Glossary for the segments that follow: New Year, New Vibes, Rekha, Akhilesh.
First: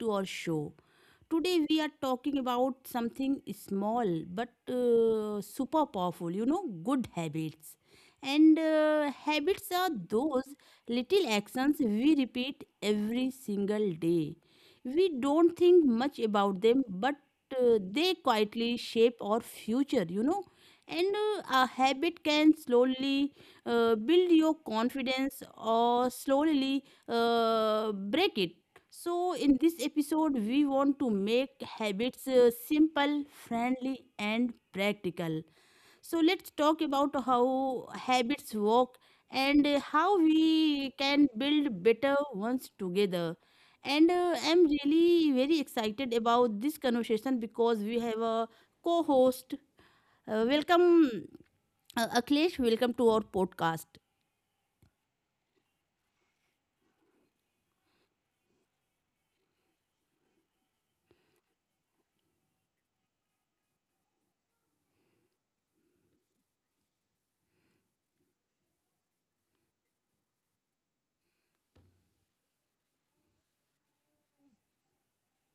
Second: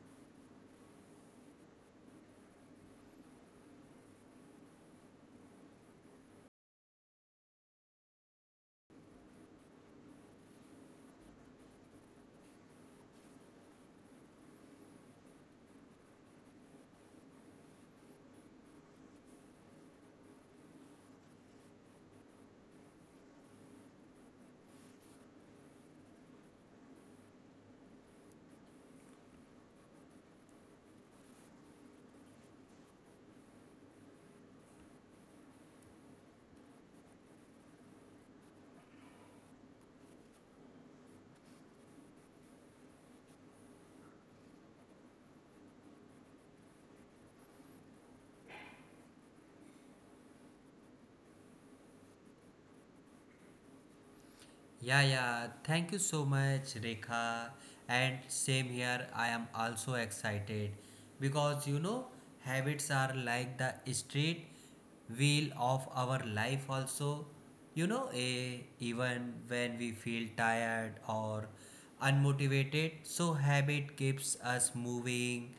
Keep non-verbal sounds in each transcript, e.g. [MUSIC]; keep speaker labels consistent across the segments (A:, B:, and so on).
A: to our show. Today we are talking about something small but super powerful, you know, good habits. And Habits are those little actions we repeat every single day. We don't think much about them, but they quietly shape our future, you know. And A habit can slowly build your confidence or slowly break it, so in this episode, we want to make habits simple, friendly, and practical. So let's talk about how habits work and how we can build better ones together. And I'm really very excited about this conversation because we have a co host. Welcome, Akhilesh. Welcome to our podcast.
B: Yeah. Thank you so much, Rekha. And same here, I am also excited because habits are like the street wheel of our life, also. You know, even when we feel tired or unmotivated, so habit keeps us moving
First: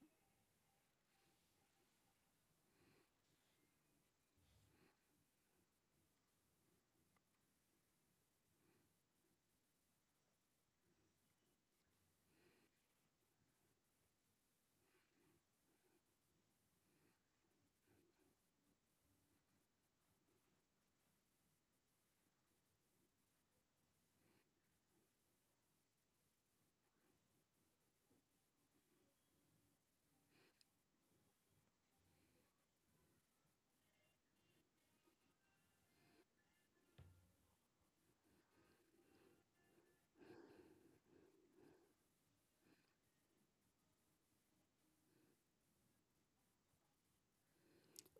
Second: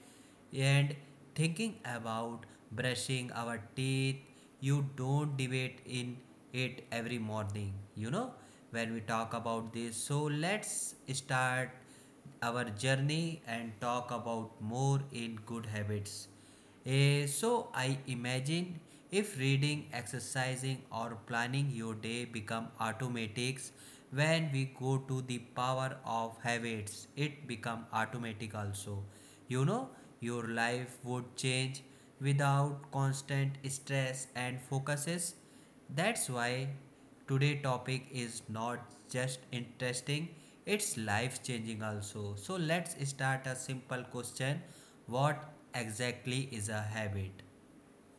B: and thinking about brushing our teeth, you don't debate in it every morning, when we talk about this. So let's start our journey and talk about more in good habits. So I imagine if reading, exercising, or planning your day become automatics, when we go to the power of habits, it become automatic also. You know, your life would change without constant stress and focuses. That's why today topic is not just interesting, it's life changing also. So let's start a simple question. What exactly is a habit?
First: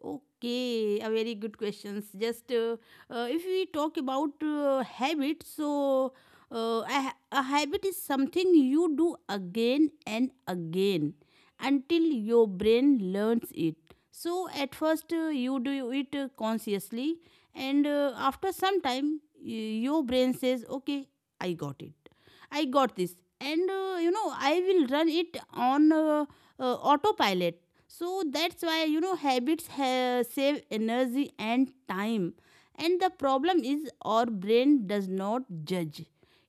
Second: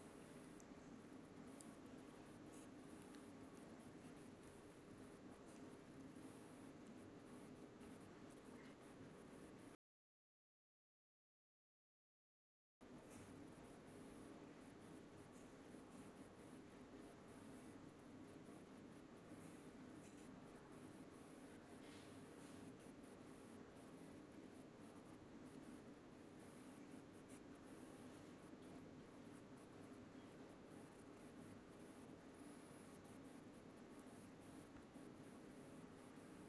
A: Okay, a very good questions. Just If we talk about habits, so a habit is something you do again and again until your brain learns it. So at first you do it consciously, and after some time your brain says, "Okay, I got it, I got this," and you know, I will run it on autopilot. So that's why, you know, habits save energy and time, and the problem is our brain does not judge.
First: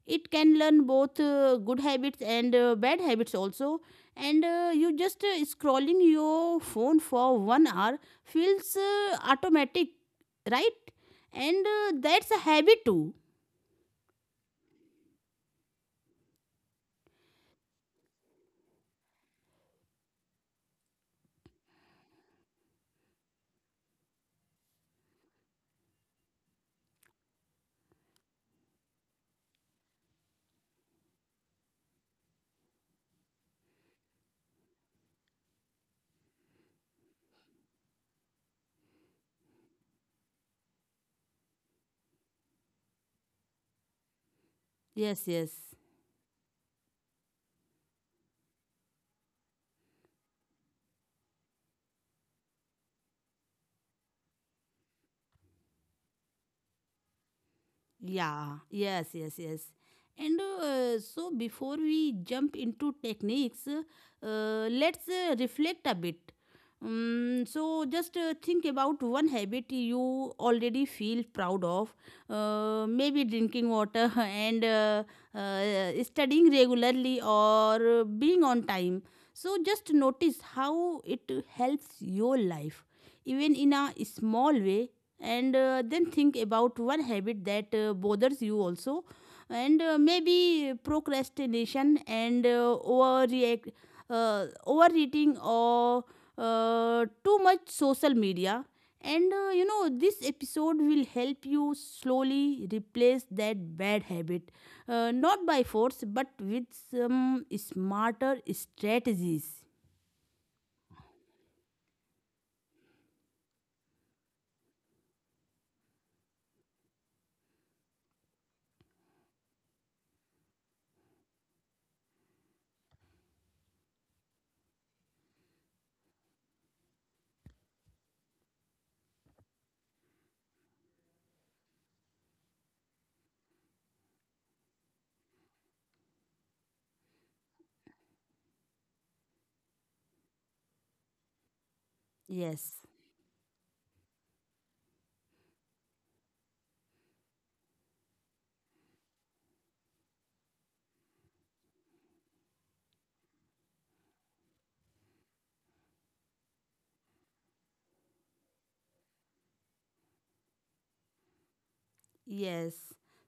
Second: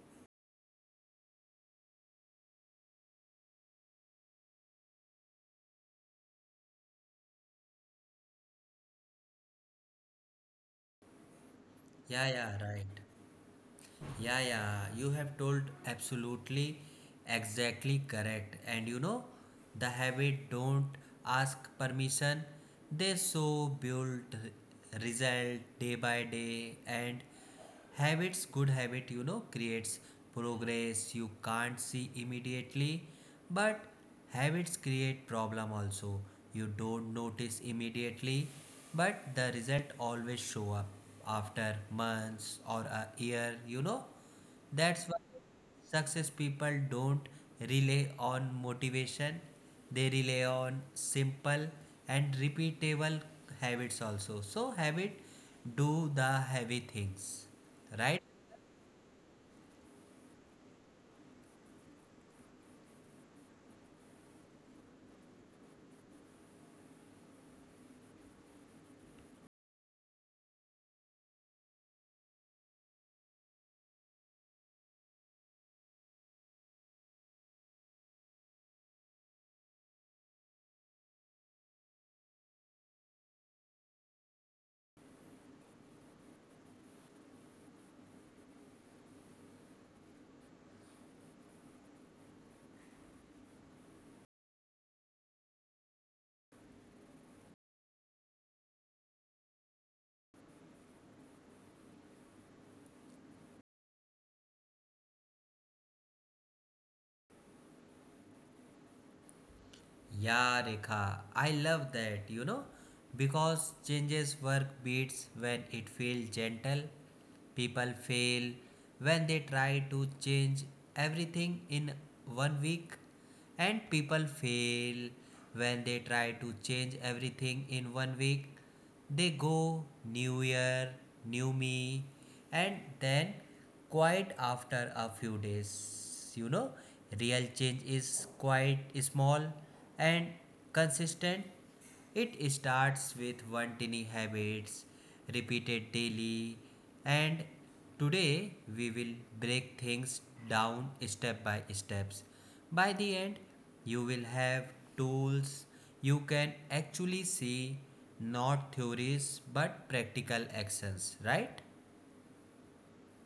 A: It can learn both good habits and bad habits also. And you just scrolling your phone for 1 hour… wait hour feels automatic, right? And
B: Yeah,
A: that's a
B: yeah,
A: habit
B: right.
A: too.
B: Yeah, You have told absolutely exactly correct. And you know, the habit don't ask permission. They so build result day by day, and habits good habit you know creates progress you can't see immediately, but habits create problem also, you don't notice immediately, but the result always show up after months or a year. You know, that's why
A: Yes, yes.
B: success people don't rely on motivation, they rely on simple and repeatable habits also. So, habit do the heavy things, right?
A: Yeah, yes, yes, yes. And so before we jump into techniques, let's reflect a bit. So just think about one habit you already feel proud of, maybe drinking water [LAUGHS] and studying regularly or being on time. So just notice how it helps your life, even in a small way, and then think about one habit that bothers you also. And Maybe procrastination and overreact overeating or too much social media. And You know, this episode will help you slowly replace that bad habit, not by force but with some smarter strategies.
B: Yeah, Rekha, I love that, you know, because changes work beats when it feels gentle. People fail when they try to change everything in one week And people fail when they try to change everything in one week. They go new year, new me, and then quite after a few days. You know, real change is quite small and consistent, it
A: Yes.
B: starts with one tiny habits repeated daily. And today we will break things down step by steps. By the end you will have tools you can actually see, not theories but practical actions, right?
A: Yes.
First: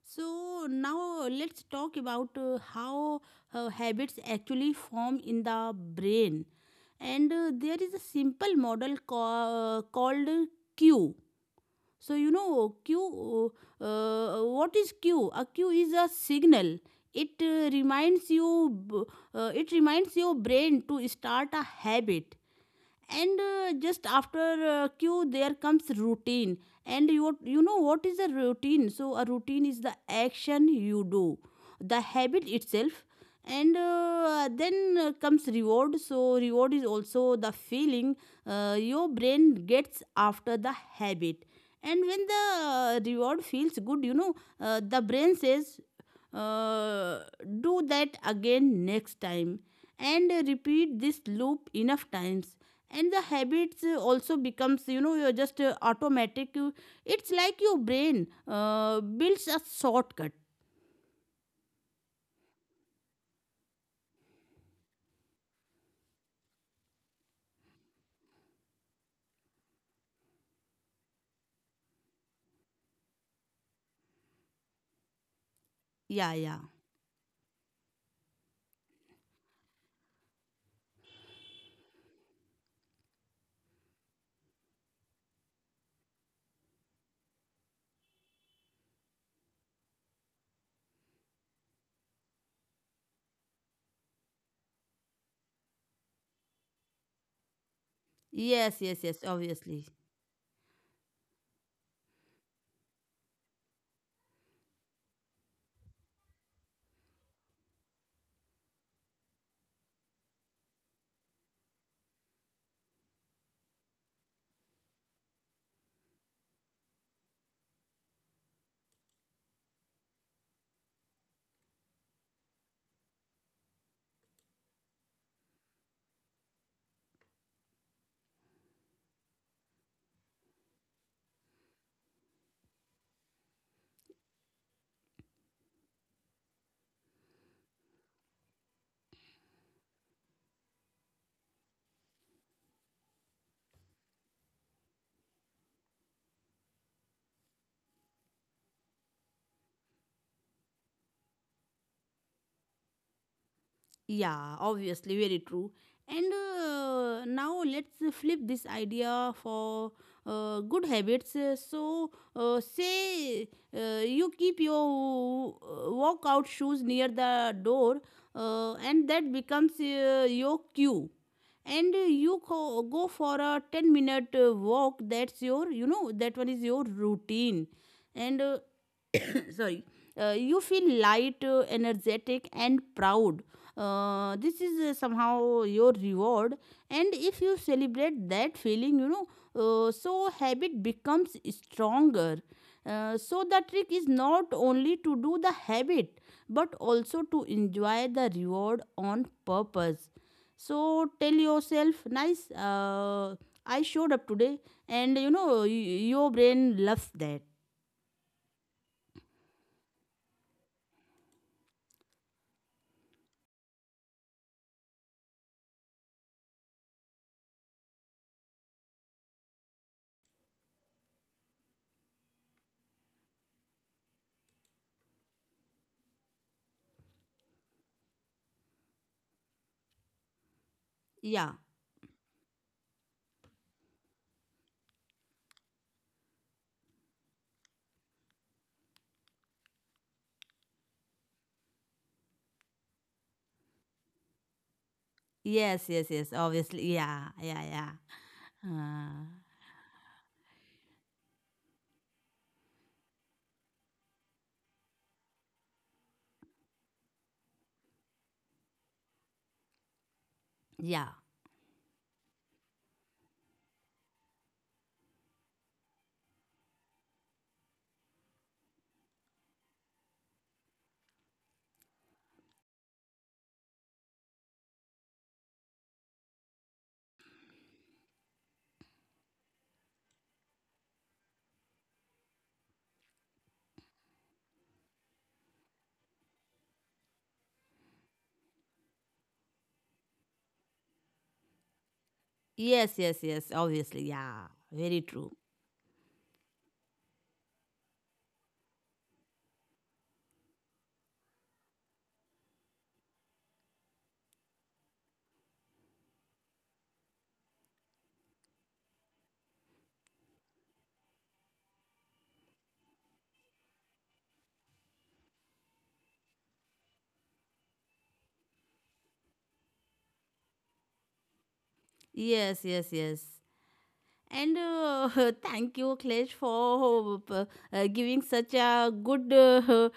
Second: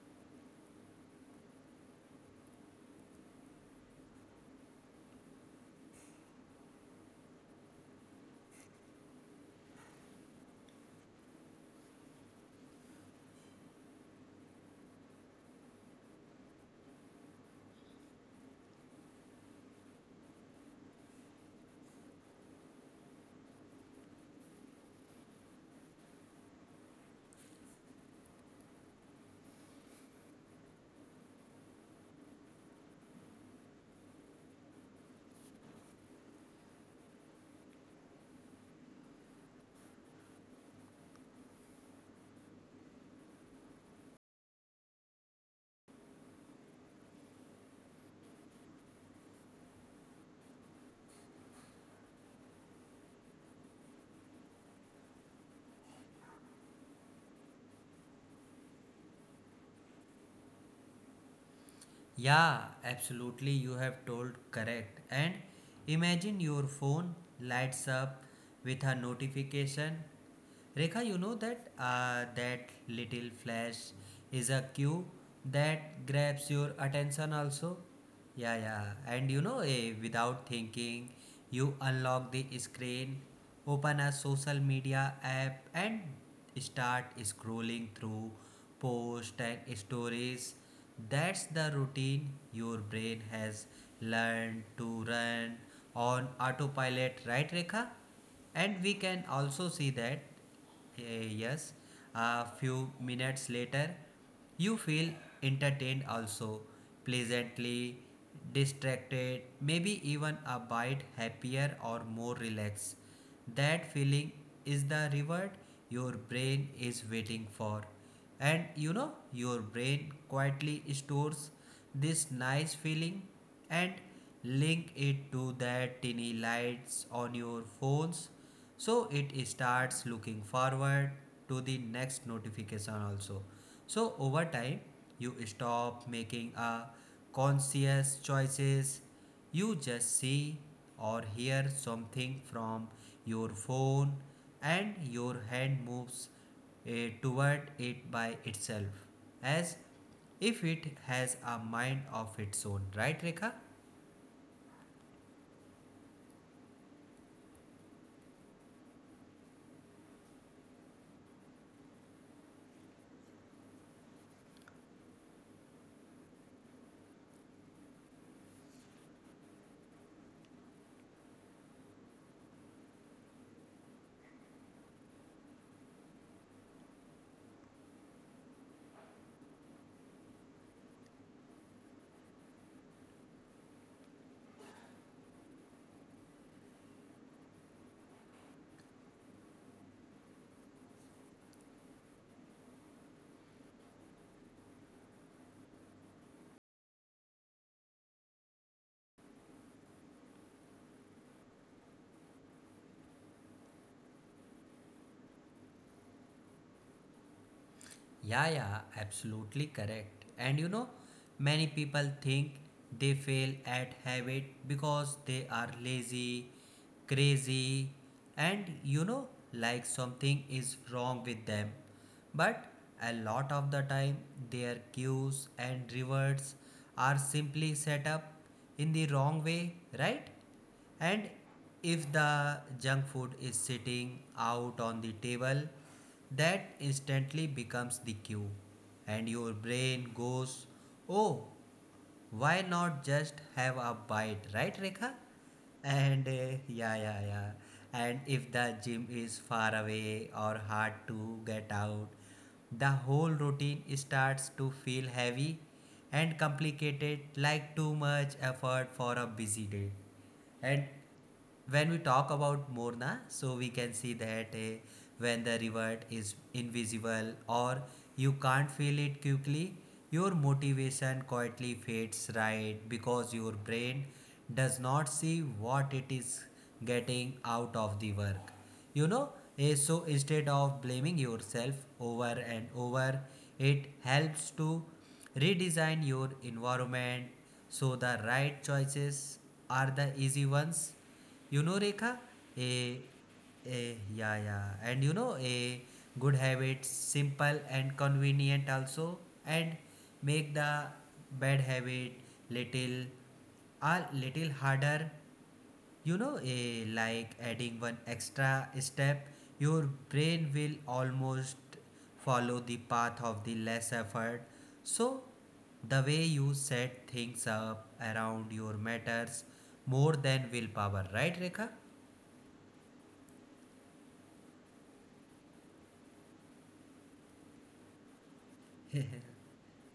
A: So now let's talk about how habits actually form in the brain. And There is a simple model called Q. So you know Q. What is Q? A Q is a signal. It uh, reminds you. b- it reminds your brain to start a habit, and just after q there comes routine. And you know what is a routine. So a routine is the action you do, the habit itself. And then comes reward. So reward is also the feeling your brain gets after the habit. And when the reward feels good, you know, the brain says, uh, do that again next time. And repeat this loop enough times, and the habits also becomes, you know, you're just automatic. It's like your brain builds a shortcut.
B: Yeah, absolutely, you have told correct. And imagine your phone lights up with a notification. Rekha, you know that that little flash is a cue that
A: yeah
B: grabs
A: yeah
B: your attention also. Yeah. And you know, without thinking, you unlock the screen, open a social media app, and start scrolling through posts and stories. That's the routine your brain has learned to run on autopilot, right, Rekha?
A: yes
B: And we
A: yes yes
B: can also
A: obviously.
B: see that Eh, yes, a few minutes later, you feel entertained also, pleasantly distracted, maybe even a bit happier or more relaxed. That feeling is the reward your brain is waiting for. And you know, your brain quietly stores this nice feeling and link it to that tiny lights on your phones, so it starts looking forward to the next notification also. So over time you stop making a conscious choices, you just see or hear something from your phone and your hand moves toward it by itself, as if it has a mind of its own, right, rekha?
A: Yeah, obviously, very true. And now let's flip this idea for good habits. So, say you keep your walkout shoes near the door, and that becomes your cue. And you go for a 10 minute walk. That's your, you know, that one is your routine. And sorry You feel light, energetic and proud. This is somehow your reward. And if you celebrate that feeling, you know, so habit becomes stronger. So the trick is not only to do the habit but also to enjoy the reward on purpose. So tell yourself nice, I showed up today, and you know, your brain loves that.
B: Yeah, yeah, absolutely correct. And you know, many people think they fail at habit because they are lazy, crazy, and you know, like something is wrong with them. But a lot of the time, their cues and rewards are simply set up in the wrong way, right? And
A: Yeah.
B: if the junk food is sitting out on the table, that instantly becomes the cue. And your brain goes, oh, why not just have a bite, right, Rekha?
A: Yes, yes,
B: And
A: yes, obviously.
B: yeah, yeah,
A: Yeah,
B: yeah.
A: yeah, yeah.
B: And if the gym
A: Uh,
B: is far away or hard to get out, the whole routine starts to feel heavy and complicated, like too much effort for a busy day. And
A: yeah.
B: when we talk about Morna, so we can see that when the reward is invisible or you can't feel it quickly, your motivation quietly fades, right, because your brain does not see what it is getting out of the work. You know, so instead of blaming yourself over and over, it helps to redesign your environment so the right choices are the easy ones, you know, Rekha.
A: Yes,
B: a,
A: yes, yes, obviously. Yeah, very
B: and you
A: true.
B: know, a good habits, simple and convenient also, and make the bad habit little, a little harder. You know, a like adding one extra step, your brain will almost follow the path of the less effort. So, the way you set things up around your matters more than willpower, right, Rekha?
A: Yes, yes, yes. And [LAUGHS] thank you, Klesh, for giving such a good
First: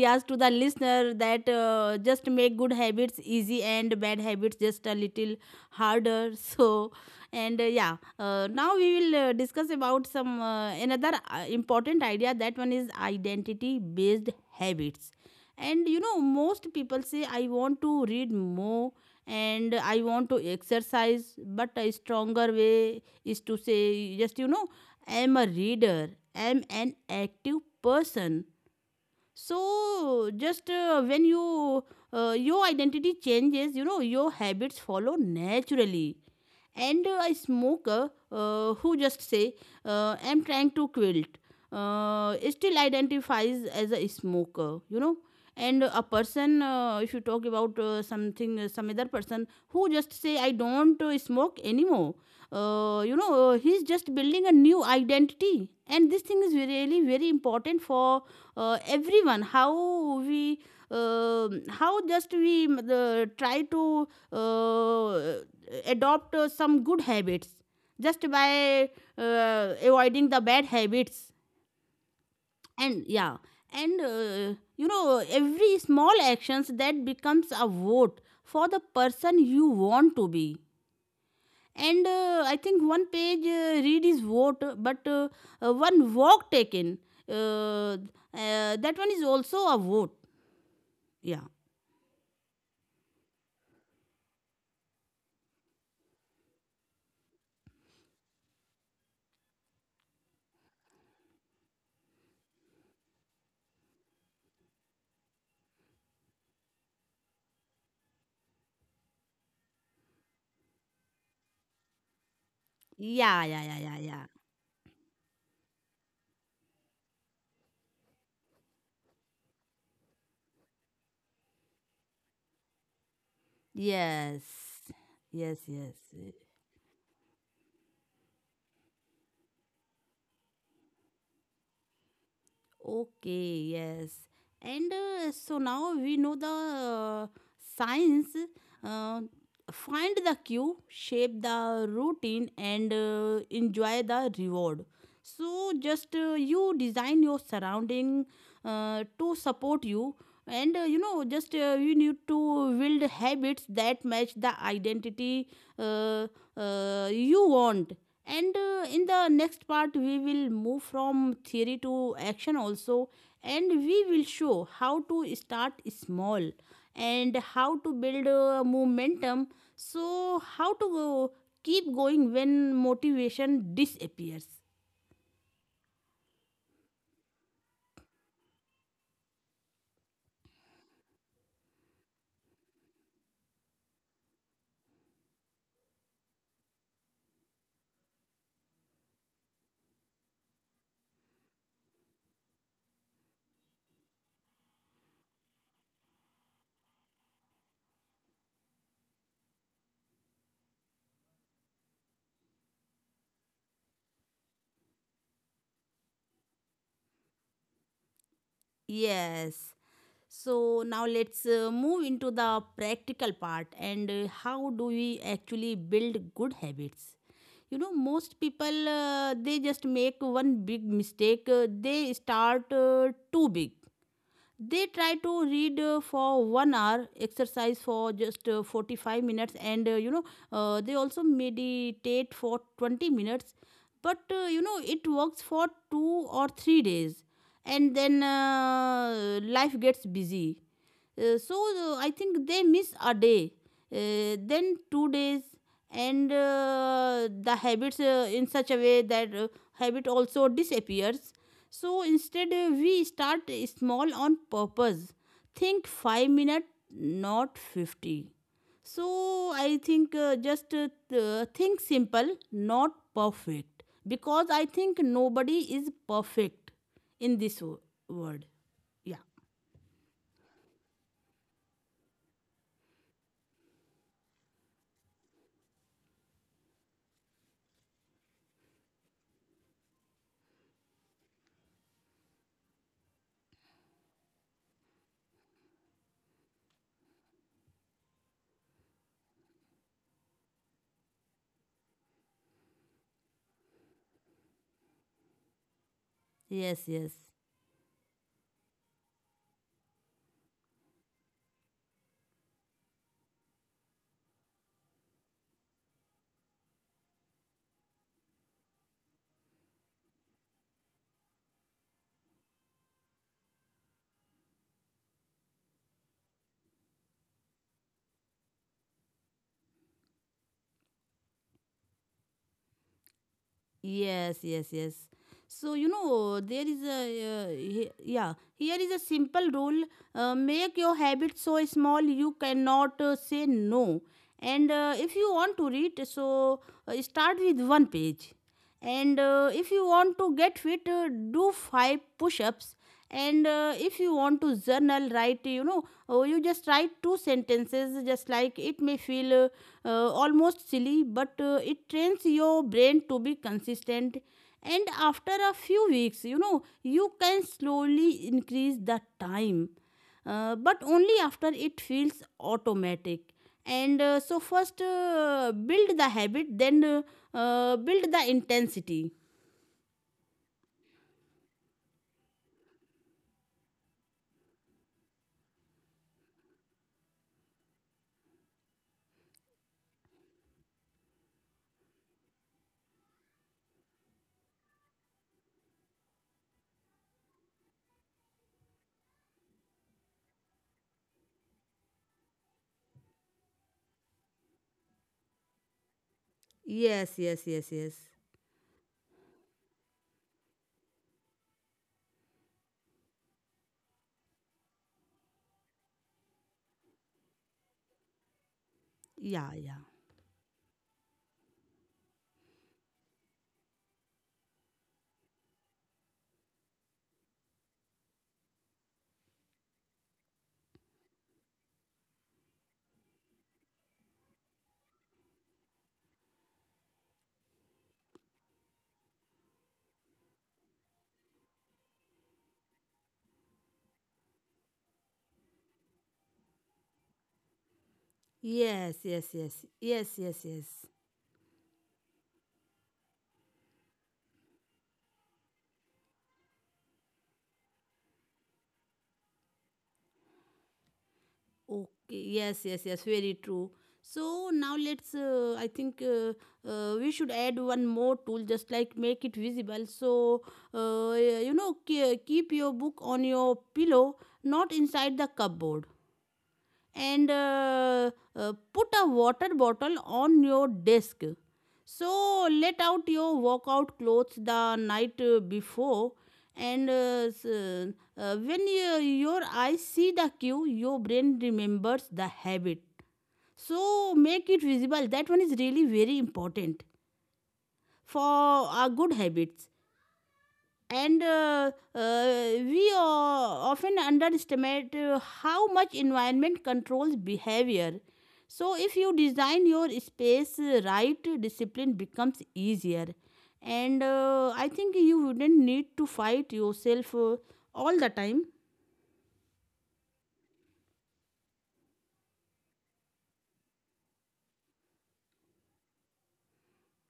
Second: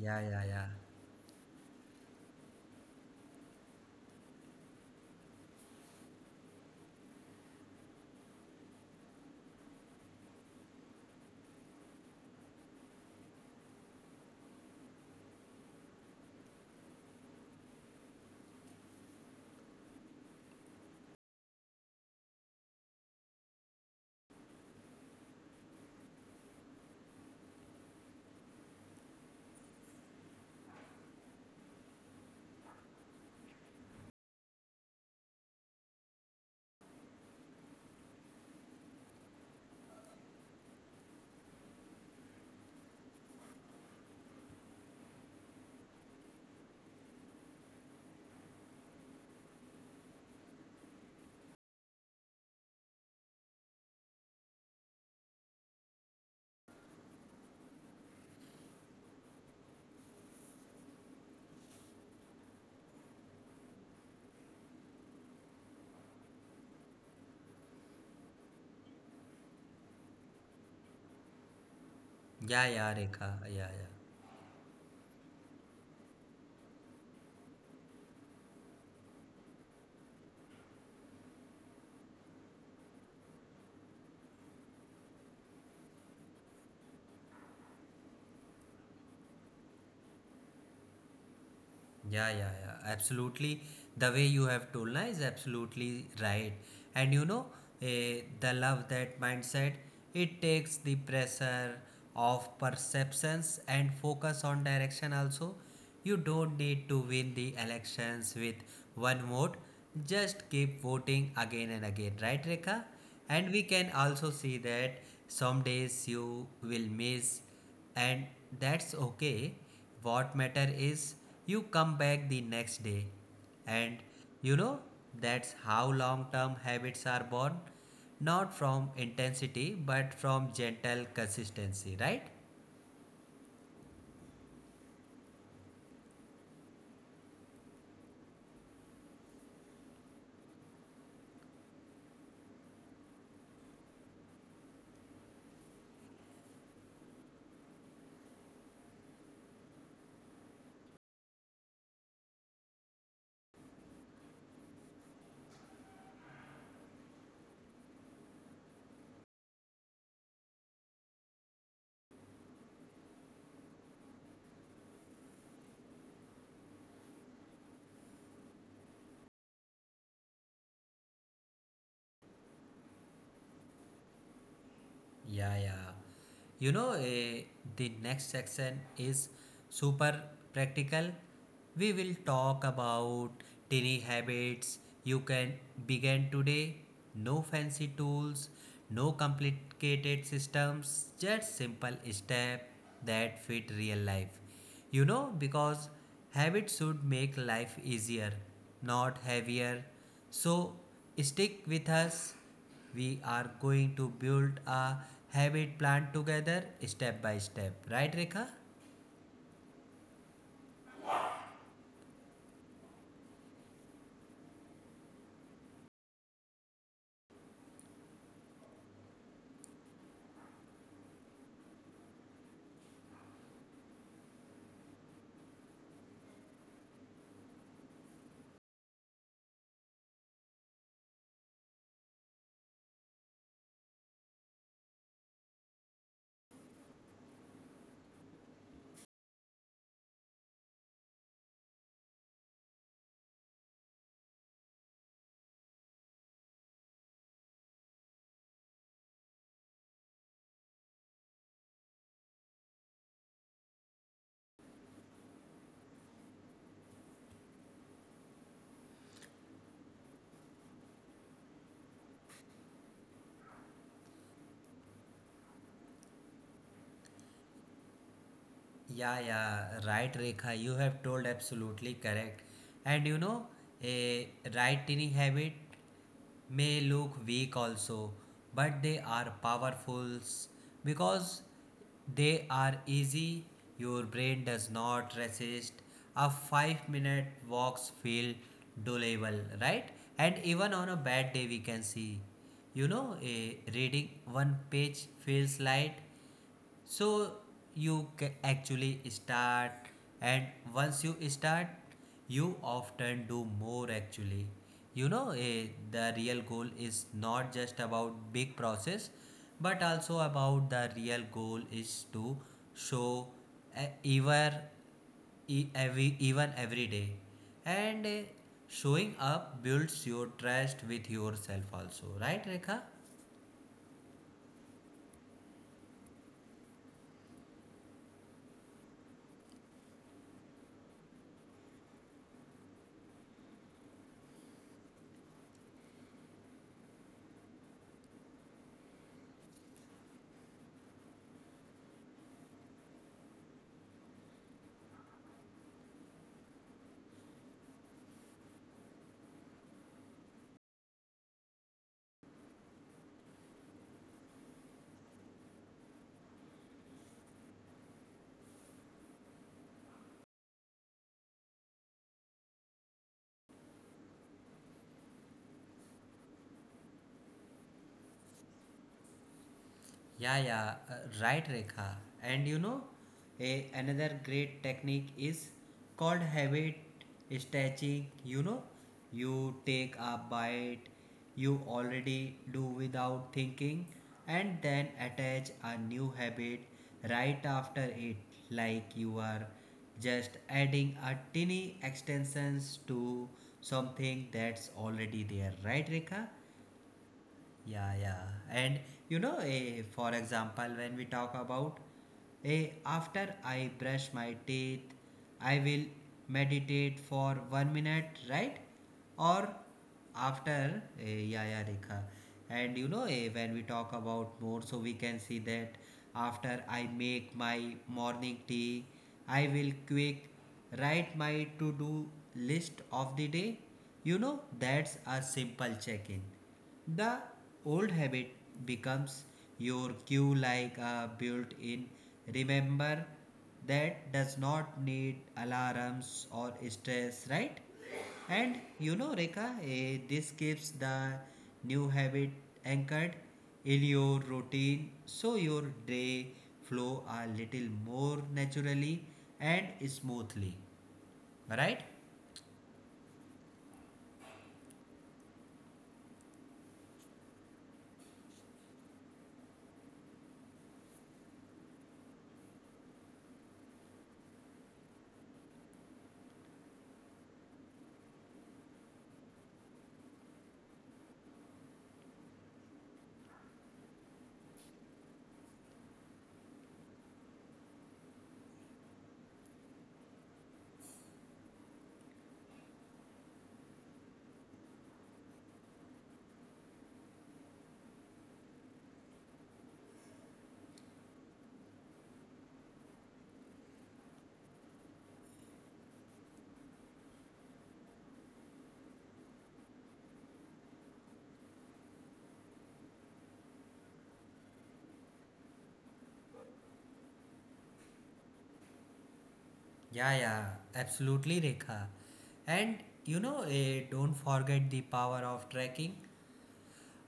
B: Yeah,
A: to
B: yeah,
A: the
B: yeah.
A: listener, that just make good habits easy and bad habits just a little harder. [LAUGHS] So, and yeah, now we will discuss about some another important idea. That one is identity-based habits. And you know, most people say, "I want to read more," and, "I want to exercise," but a stronger way is to say, just you know, I'm a reader, I'm an active person. So just when you your identity changes, you know, your habits follow naturally. And a smoker who just say, I'm trying to quit, still identifies as a smoker, you know. And a person, if you talk about something, some other person who just say, I don't smoke anymore, you know, he's just building a new identity. And this thing is really very important for everyone, how we how just we try to adopt some good habits just by avoiding the bad habits.
B: Yeah, yeah,
A: and yeah
B: Rekha. Yeah, yeah.
A: and uh, you know, every small actions that becomes a vote for the person you want to be. And I think one page read is vote, but one walk taken, uh, that one is also a vote. yeah
B: Yeah, yeah, yeah. Absolutely. The way you have told na is absolutely right. And you know, the love that mindset, it takes the pressure of perceptions and focus on direction also. You don't need to win the elections with one vote. Just keep voting again and again, right, Rekha?
A: yeah
B: And
A: yeah
B: we
A: yeah
B: can
A: yeah yeah
B: also see that some days you will miss. And that's okay. What matter is you come back the next day. And
A: yes
B: you know, that's
A: yes
B: how
A: yes
B: long
A: yes.
B: term habits are born. Not from intensity, but from gentle consistency, right?
A: Okay, yes. And so now we know the science. Uh, Find the cue, shape the routine, and enjoy the reward. So just you design your surrounding to support you, and you know just you need to build habits that match the identity uh, you want. And in the next part, we will move from theory to action also, and we will show how to start small and how to build momentum. So how to go, keep going when motivation disappears.
B: Yeah, yeah. You know, the next section is super practical. We will talk about tiny habits you can begin today. No fancy tools, no complicated systems, just simple steps that fit real life. You know, because habits should make life easier, not heavier. So stick with us. We are going to build a habit plan together step by step. Right, Rekha?
A: Yes. So now let's move into the practical part. And how do we actually build good habits? You know, most people they just make one big mistake. They start too big. They try to read for 1 hour, exercise for just 45 minutes, and you know, they also meditate for 20 minutes. But you know, it works for 2 or 3 days, and then life gets busy. I think they miss a day, then 2 days, and the habits in such a way that habit also disappears. So instead, we start small on purpose. Think 5 minutes, not 50. So I think think simple, not perfect. Because I think nobody is perfect in this world. Yeah.
B: Yeah, yeah, right, Rekha. You have told absolutely correct. And you know, a right eating habit may look weak also, but they are powerful because they are easy. Your brain does not resist. A 5 minute walks feel doable, right? And even on a bad day, we can see. You know, a reading one page feels light,
A: Yes,
B: so
A: yes.
B: you actually start, and once you start, you often do more actually. You know, the real goal is not just about big process, but also about the real goal is to show eh, ever every, even every day. And Showing up builds your trust with yourself also, right, rekha?
A: Yes, yes, yes. So, you know, there is a, yeah, here is a simple rule, make your habit so small you cannot say no. And if you want to read, so start with one page. And if you want to get fit, do five push ups. And if you want to journal, write, you know, oh, you just write two sentences. Just like it may feel almost silly, but it trains your brain to be consistent. And after a few weeks, you know, you can slowly increase the time, but only after it feels automatic. And so, first build the habit, then build the intensity.
B: Yeah, yeah, uh, right, Rekha. And you know, another great technique is called habit stretching. You know, you take a bite you already do without thinking and then attach a new habit right after it, like you are just adding a tiny extensions to something that's already there, right, Rekha?
A: Yes, yes, yes,
B: Yeah,
A: yes.
B: yeah. And you know, for example, when we talk about after I brush my teeth, I will meditate for one minute, right? Or
A: Yeah, yeah.
B: after, eh, yeah, yeah, Rekha. And you know, when we talk about more, so we can see that after I make my morning tea, I will quick write my to do list of the day. You know, that's a simple check in the old habit becomes your cue, like a built in remember that does not need alarms or stress, right? And you
A: Yes,
B: know,
A: yes,
B: Rekha,
A: yes. Yes,
B: this
A: yes, yes.
B: keeps the new habit anchored in your routine so your day flow a little more naturally and smoothly, right?
A: Okay, yes, yes, yes, very true. So now let's, I think we should add one more tool, just like make it visible. So, you know, keep your book on your pillow, not inside the cupboard. And put a water bottle on your desk. So let out your workout clothes the night before, and when your eyes see the cue, your brain remembers the habit. So make it visible. That one is really very important for our good habits. And we often underestimate how much environment controls behavior. So if you design your space right, discipline becomes easier. And I think you wouldn't need to fight yourself all the time.
B: Yeah, yeah, absolutely, Rekha. And you know, don't forget the power of tracking.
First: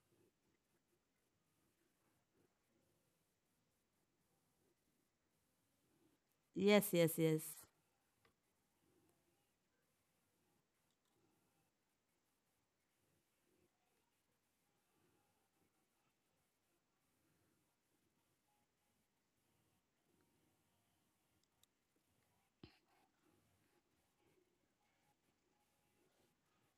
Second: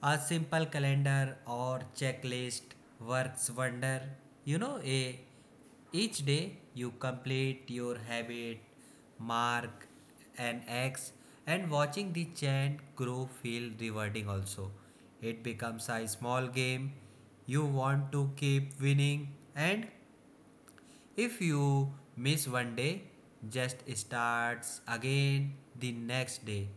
B: A simple calendar or checklist works wonder. You know, each day
A: yes
B: you
A: yes yes
B: complete your habit, mark an X, and watching the chant grow feel rewarding also. It becomes a small game you want to keep winning. And if you miss one day, just starts again the next day.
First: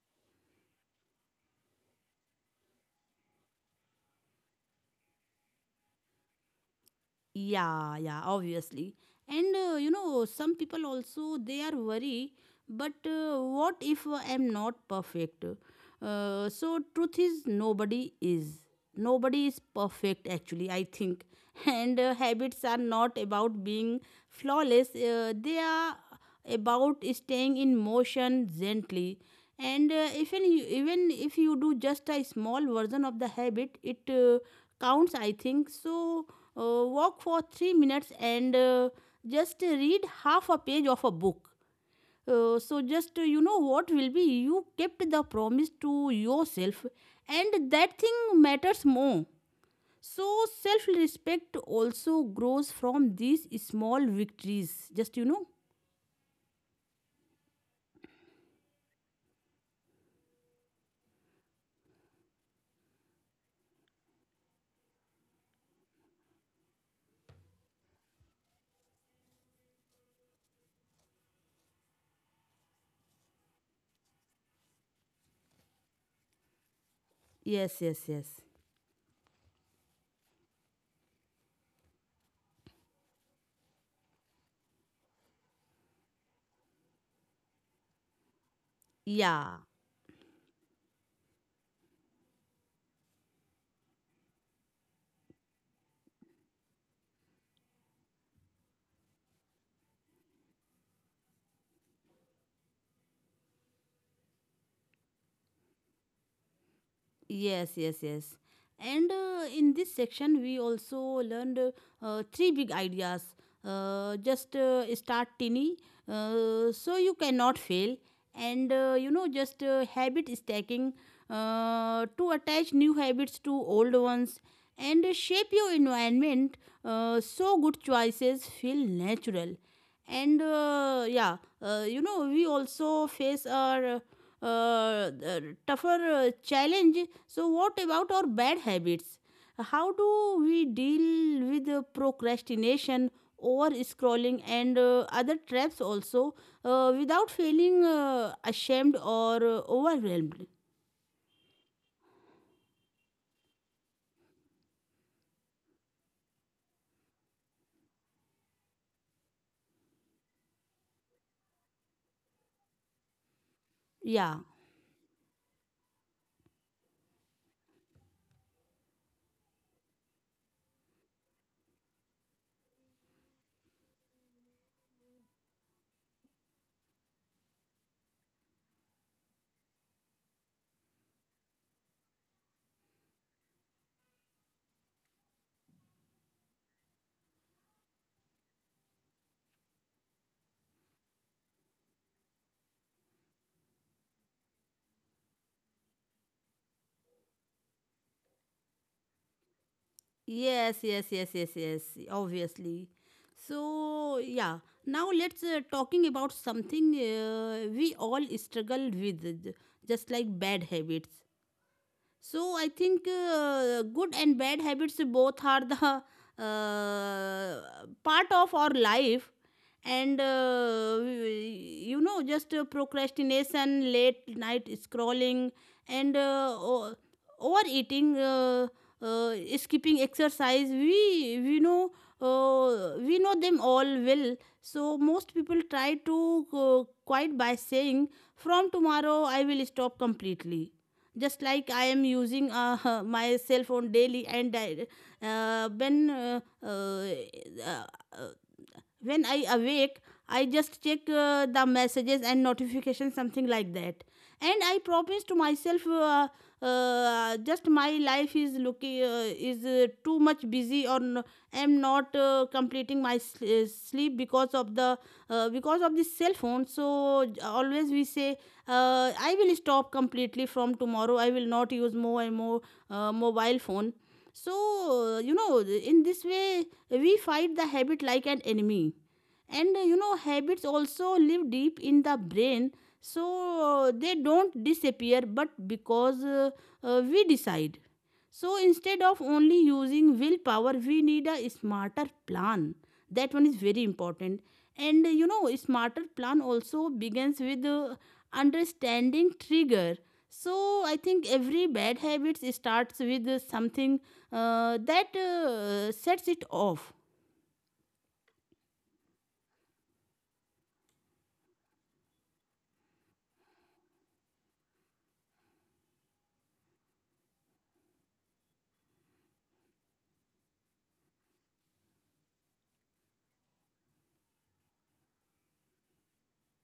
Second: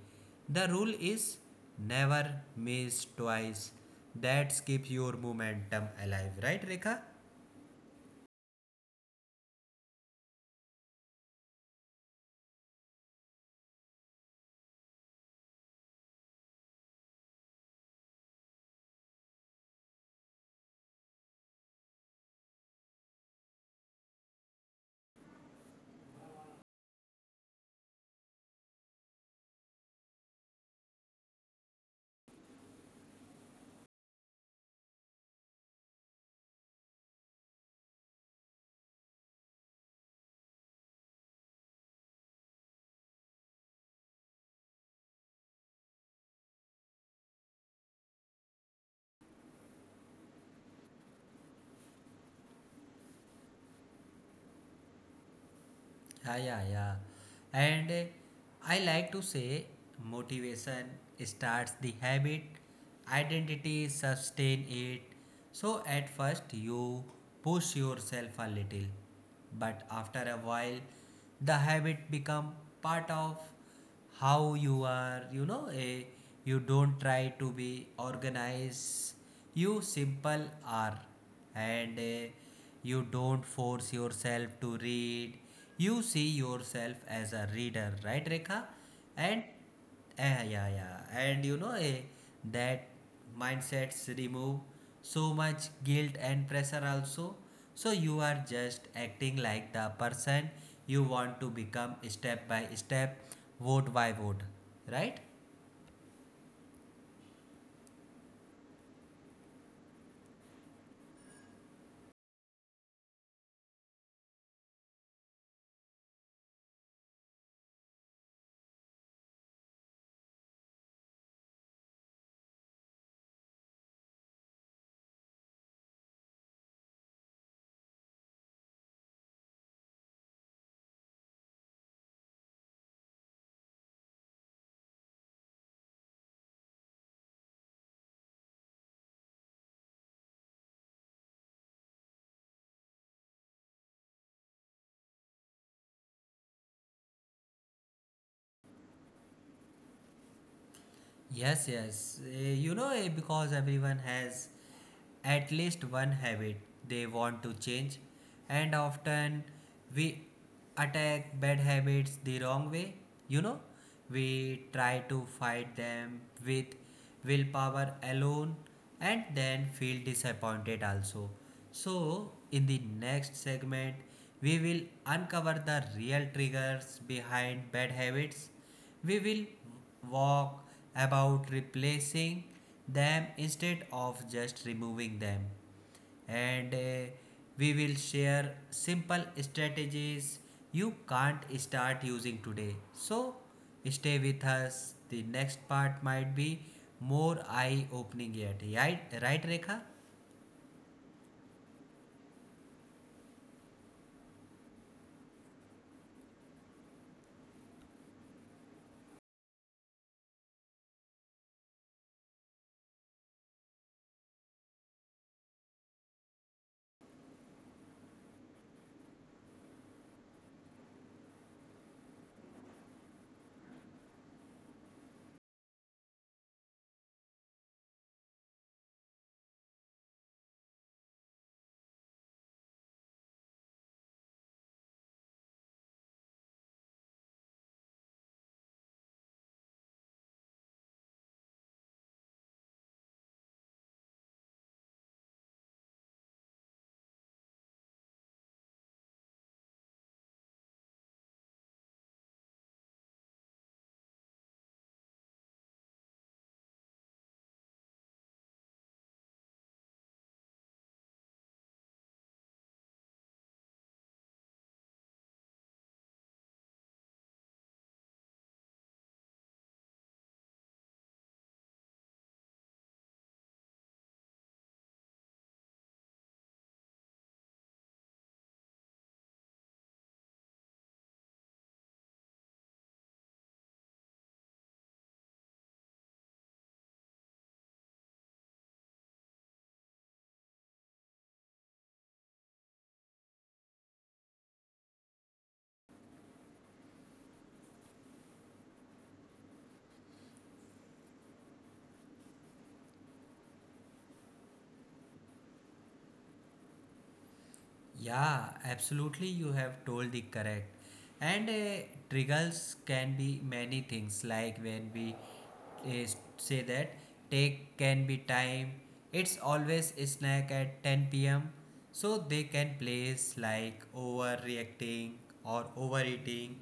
B: The rule is never miss twice. That keeps your momentum alive, right, Rekha?
A: Yeah, yeah, obviously. And you know, some people also they are worry, but what if I am not perfect? So truth is nobody is. Nobody is perfect actually, I think. [LAUGHS] And habits are not about being flawless. They are about staying in motion gently, and even if you do just a small version of the habit, it counts, I think. Walk for 3 minutes, and just read half a page of a book. So just You know, what will be, you kept the promise to yourself, and that thing matters more. So self respect also grows from these small victories, just.
B: Yeah, yeah, yeah. And I like to say motivation starts the habit, identity sustain it. So at first you push yourself a little, but after a while the habit become part of how you are, you don't try to
A: Yes,
B: be
A: yes, yes.
B: organized, you simple are. And you don't force yourself to read. You see yourself as a reader, right, Rekha? And
A: Yeah,
B: eh, yeah, yeah. And you know, that mindsets remove so much guilt and pressure also. So you are just acting like the person you want to become step by step, vote by vote, right?
A: yes, yes, yes. And in this section, we also learned three big ideas. Just start tiny, so you cannot fail. And you know, just habit stacking, to attach new habits to old ones, and shape your environment, so good choices feel natural. And yeah, we also face our uh, uh, tougher challenge. So, what about our bad habits? How do we deal with procrastination, over scrolling, and other traps also, without feeling ashamed or overwhelmed?
B: Yes. You know, because everyone has at least one habit they want to change, and often we attack bad habits the wrong way. You know,
A: Yeah.
B: we try to fight them with willpower alone and then feel disappointed also. So, in the next segment, we will uncover the real triggers behind bad habits, we will walk about replacing them instead of just removing them. And We will share simple strategies you can't start using today. So stay with us. The next part might be more eye opening yet. Right, right, Rekha?
A: Yes, yes, yes, yes, yes, obviously. So, yeah, now let's talking about something we all struggle with, just like bad habits. So I think good and bad habits both are the [LAUGHS] part of our life, and you know just procrastination, late night scrolling, and overeating, skipping exercise. We know them all well. So most people try to quite by saying, "From tomorrow, I will stop completely." Just like I am using [LAUGHS] my cell phone daily, and I, uh, when uh, uh, uh, uh, when I awake, I just check the messages and notifications, something like that. And I promise to myself, just my life is looking, is too much busy, or am not completing my sleep because of the, cell phone. So always we say, I will stop completely. From tomorrow, I will not use more and more mobile phone. So in this way, we fight the habit like an enemy. And habits also live deep in the brain, so they don't disappear, but because we decide. So instead of only using willpower, we need a smarter plan. That one is very important. And smarter plan also begins with understanding trigger. So I think every bad habit starts with something that sets it off.
B: Yeah, absolutely. You have told the correct. And Triggers can be many things, like when we uh, say that take can be time. It's always snack at 10 p.m. So they can place like overreacting or overeating.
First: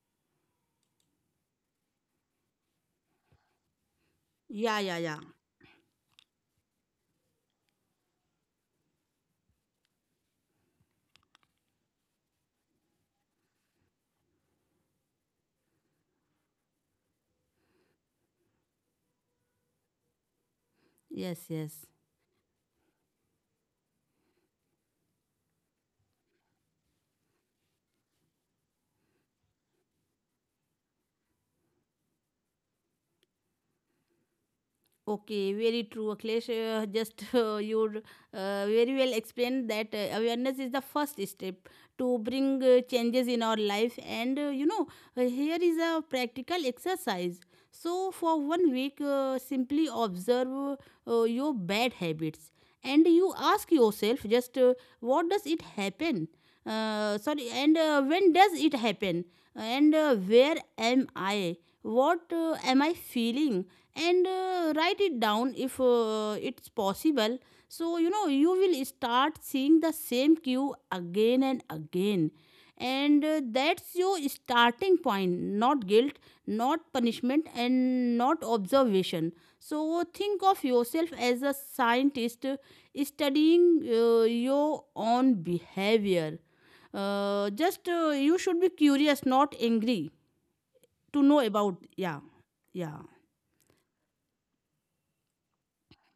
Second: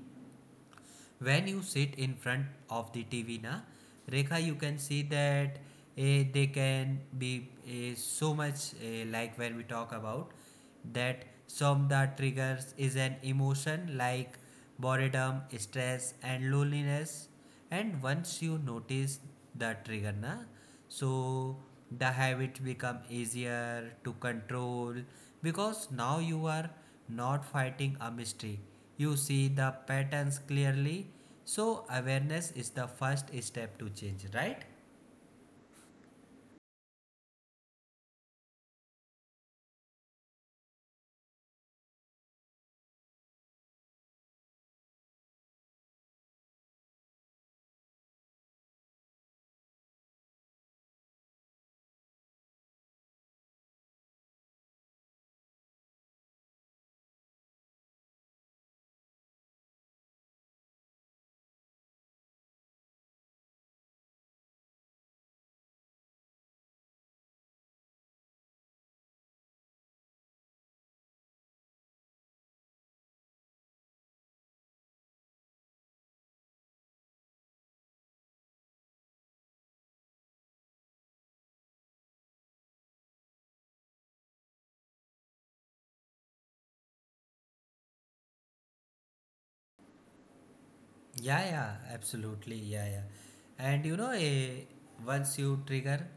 B: When you sit in front of the TV, na, Rekha, you
A: Yeah,
B: can
A: yeah,
B: see
A: yeah.
B: that they can be so much like when we talk about that some that triggers is an emotion like boredom, stress, and loneliness. And once you notice the trigger, na, so
A: Yes, yes.
B: the habit become easier to control because now you are not fighting a mystery. You see the patterns clearly. So awareness is the first step to change, right?
A: Okay, very true, Aklesh. Just [LAUGHS] You very well explained that awareness is the first step to bring changes in our life. And here is a practical exercise. So, for one week, simply observe your bad habits, and you ask yourself, just what does it happen? Sorry, and when does it happen? And where am I? What am I feeling? And write it down if it's possible. So, you will start seeing the same cue again and again, and that's your starting point, not guilt, not punishment, and not observation. So think of yourself as a scientist, studying your own behavior. Just You should be curious, not angry, to know
B: Yeah, yeah,
A: about. Yeah,
B: absolutely. Yeah,
A: yeah.
B: yeah. And you know, once you trigger,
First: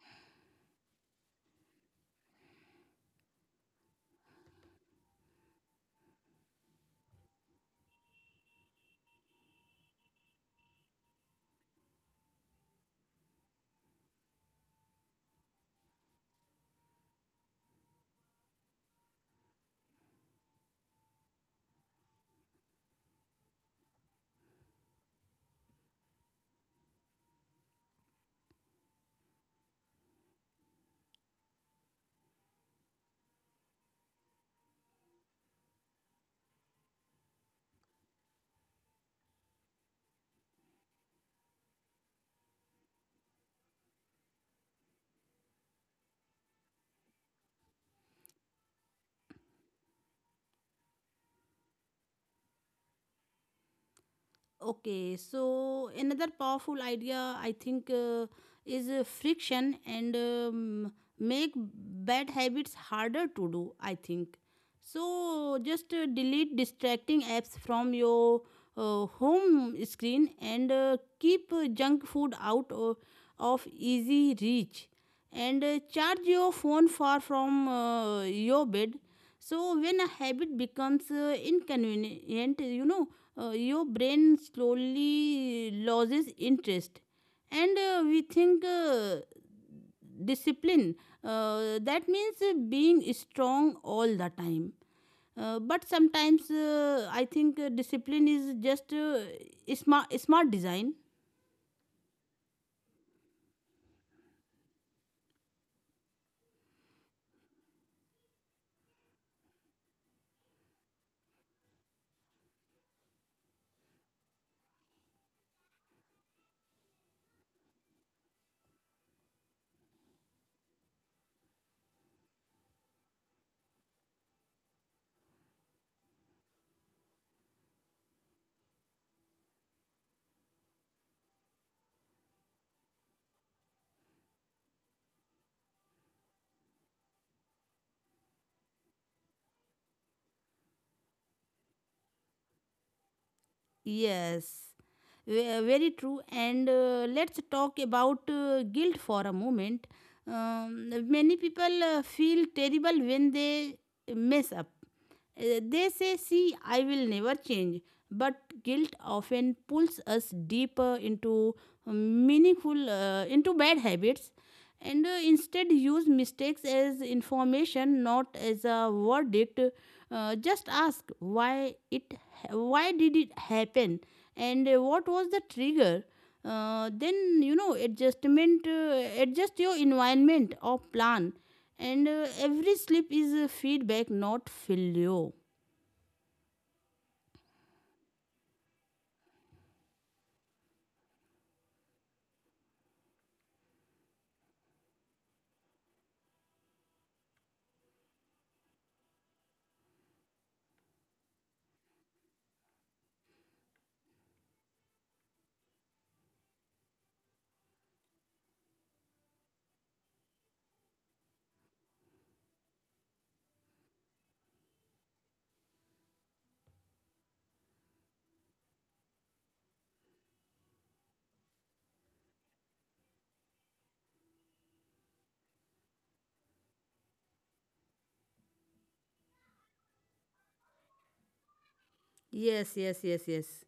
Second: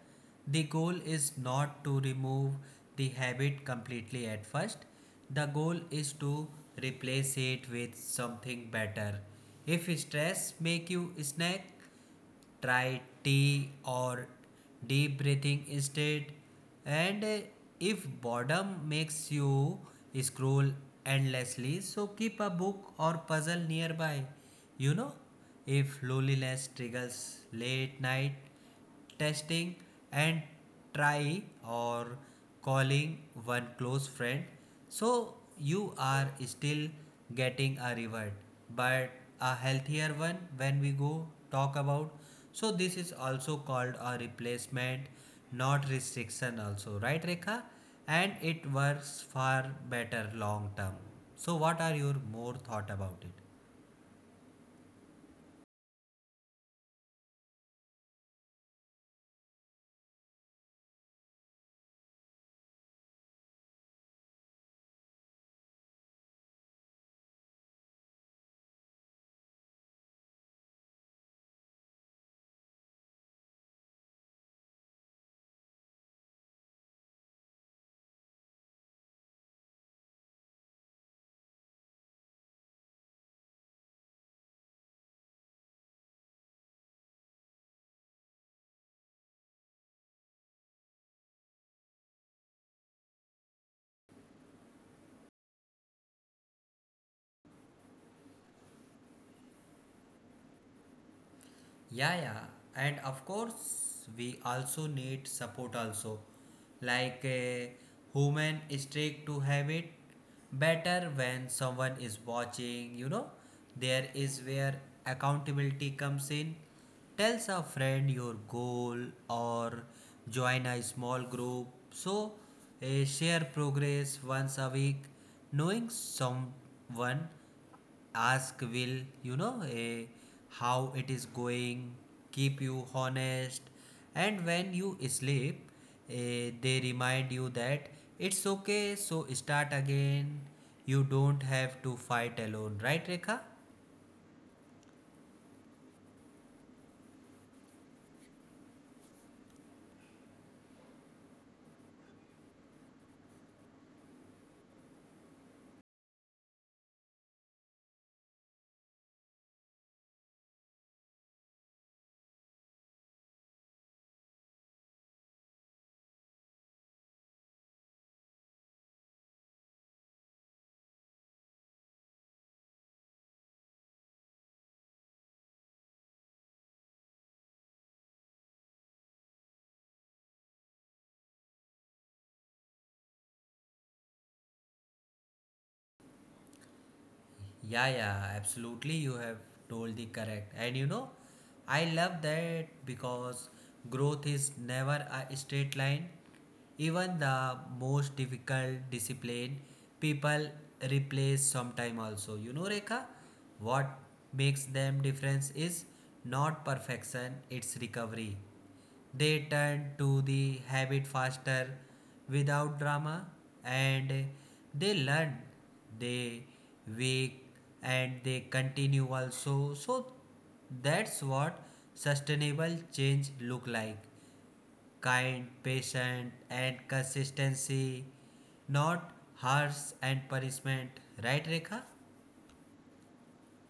B: the goal is not to remove the habit completely at first. The goal is to replace it with something better. If stress make you snack, try tea or deep breathing instead. And If boredom makes you scroll endlessly, so keep a book or puzzle nearby. You know, if loneliness triggers late night testing and try or calling one close friend so you are still getting a reward but a healthier one when we go talk about so this is also called a replacement not restriction also, right, Rekha? And it works far better long term. So what are your more thought about it?
A: Okay, so another powerful idea, I think, is friction, and make bad habits harder to do, I think. So just delete distracting apps from your home screen, and keep junk food out of easy reach, and charge your phone far from your bed. So when a habit becomes inconvenient, your brain slowly loses interest. And we think discipline, that means being strong all the time, but sometimes I think discipline is just smart design.
B: Yeah, yeah, and of course, we also need support also, like a human streak to have it better when someone is watching. You know, there is where accountability comes in. Tells a friend your goal or join a small group. So, share progress once a week. Knowing someone ask will you know how it is going keep you honest, and when you sleep, they remind you that it's okay so start again. You don't have to fight alone, right, Rekha?
A: Yes. Very true. And let's talk about guilt for a moment. Many people feel terrible when they mess up. They say, "See, I will never change." But guilt often pulls us deeper into, meaningful, into bad habits, and instead, use mistakes as information, not as a verdict. Just ask, why did it happen, and what was the trigger. Then, adjustment, adjust your environment or plan, and every slip is a feedback, not failure.
B: Yeah, yeah, absolutely. You have told the correct. And you know, I love that because growth is never a straight line. Even the most difficult discipline, people replace sometime also. You know, Rekha, what makes them difference is not perfection, it's recovery. They turn to the habit faster without drama, and they learn, they wake and they continue also. So that's what sustainable change look like. Kind, patient and consistency, not harsh and punishment. Right, Rekha?
A: Yes, yes, yes, yes.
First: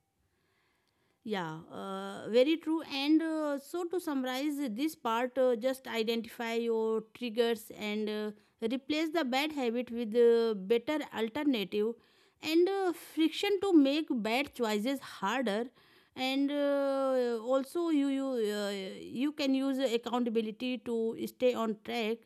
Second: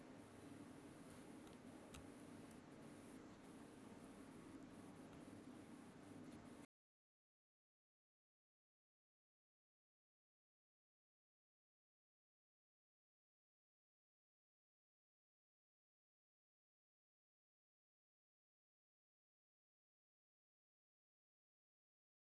A: Yeah, very true. And so, to summarize this part, just identify your triggers, and replace the bad habit with a better alternative, and friction to make bad choices harder. And also, you can use accountability to stay on track.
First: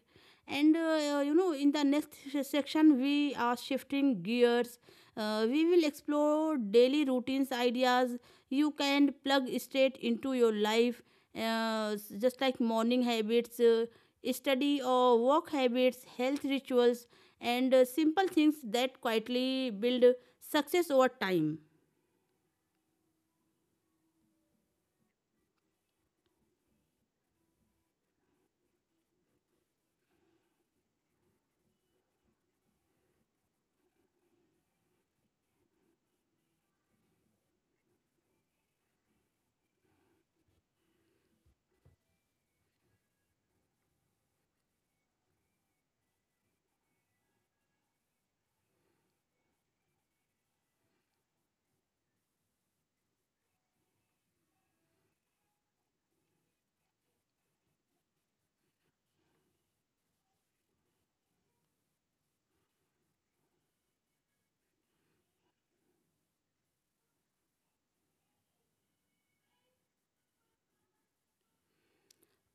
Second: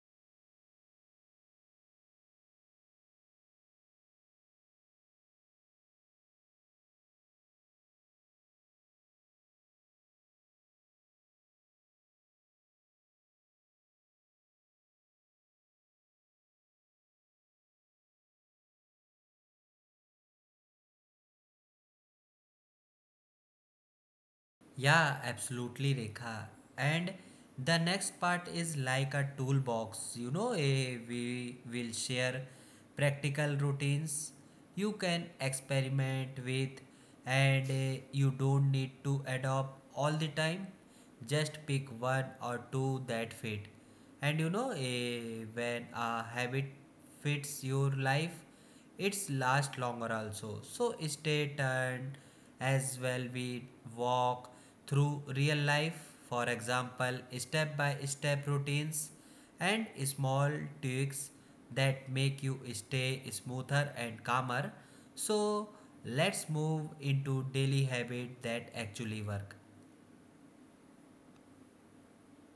A: And in the next section, we are shifting gears. We will explore daily routines ideas you can plug straight into your life, uh, just like morning habits, study or work habits, health rituals, and simple things that quietly build success over time.
B: Yeah, absolutely, Rekha. And the next part is like a toolbox. You know, we will share practical routines you can experiment with, and you don't need to adopt all the time. Just pick one or two that fit. And you know, when a habit fits your life, it's last longer also. So stay tuned as well, we walk through real life, for example, step by step routines and small tweaks that make you stay smoother and calmer. So let's move into daily habit that actually work.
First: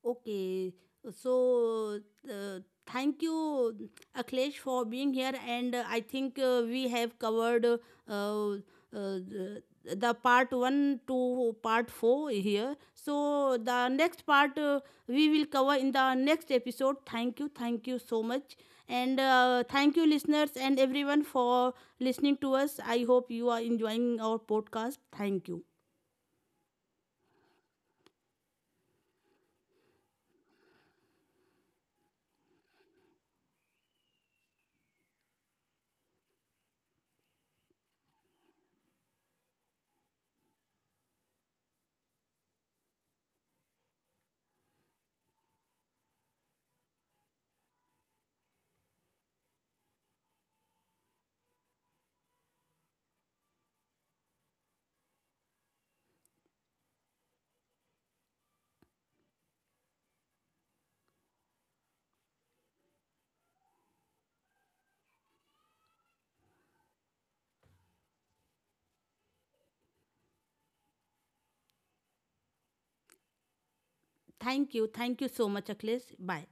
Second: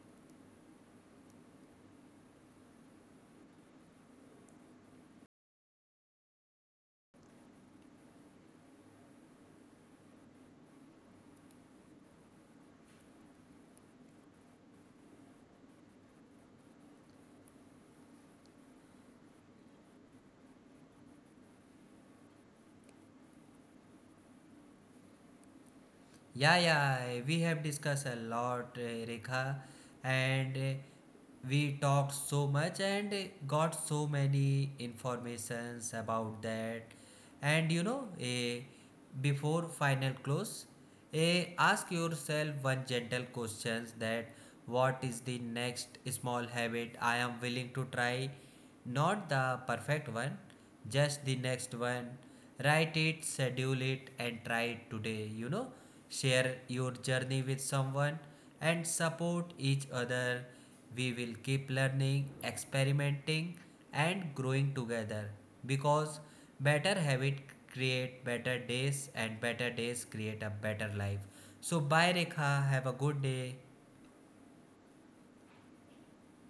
A: Okay, so uh, thank you, Akhilesh, for being here. And I think we have covered uh, the the part one to part four here. So the next part, we will cover in the next episode. Thank you so much, and thank you, listeners and everyone, for listening to us. I hope you are enjoying our podcast. Thank you,
B: Yeah, yeah, we have discussed a lot, Rekha, and we talked so much and got so many informations about that. And you know, before final close, ask yourself one gentle questions that what is the next small habit I am willing to try. Not the perfect one, just the next one. Write it, schedule it and try it today. You know, share your journey with someone and support each other. We will keep learning, experimenting, and growing together, because better habit create better days and better days create a better life. So bye Rekha, have a good day.
A: thank you, thank you so much, Akhilesh. Bye.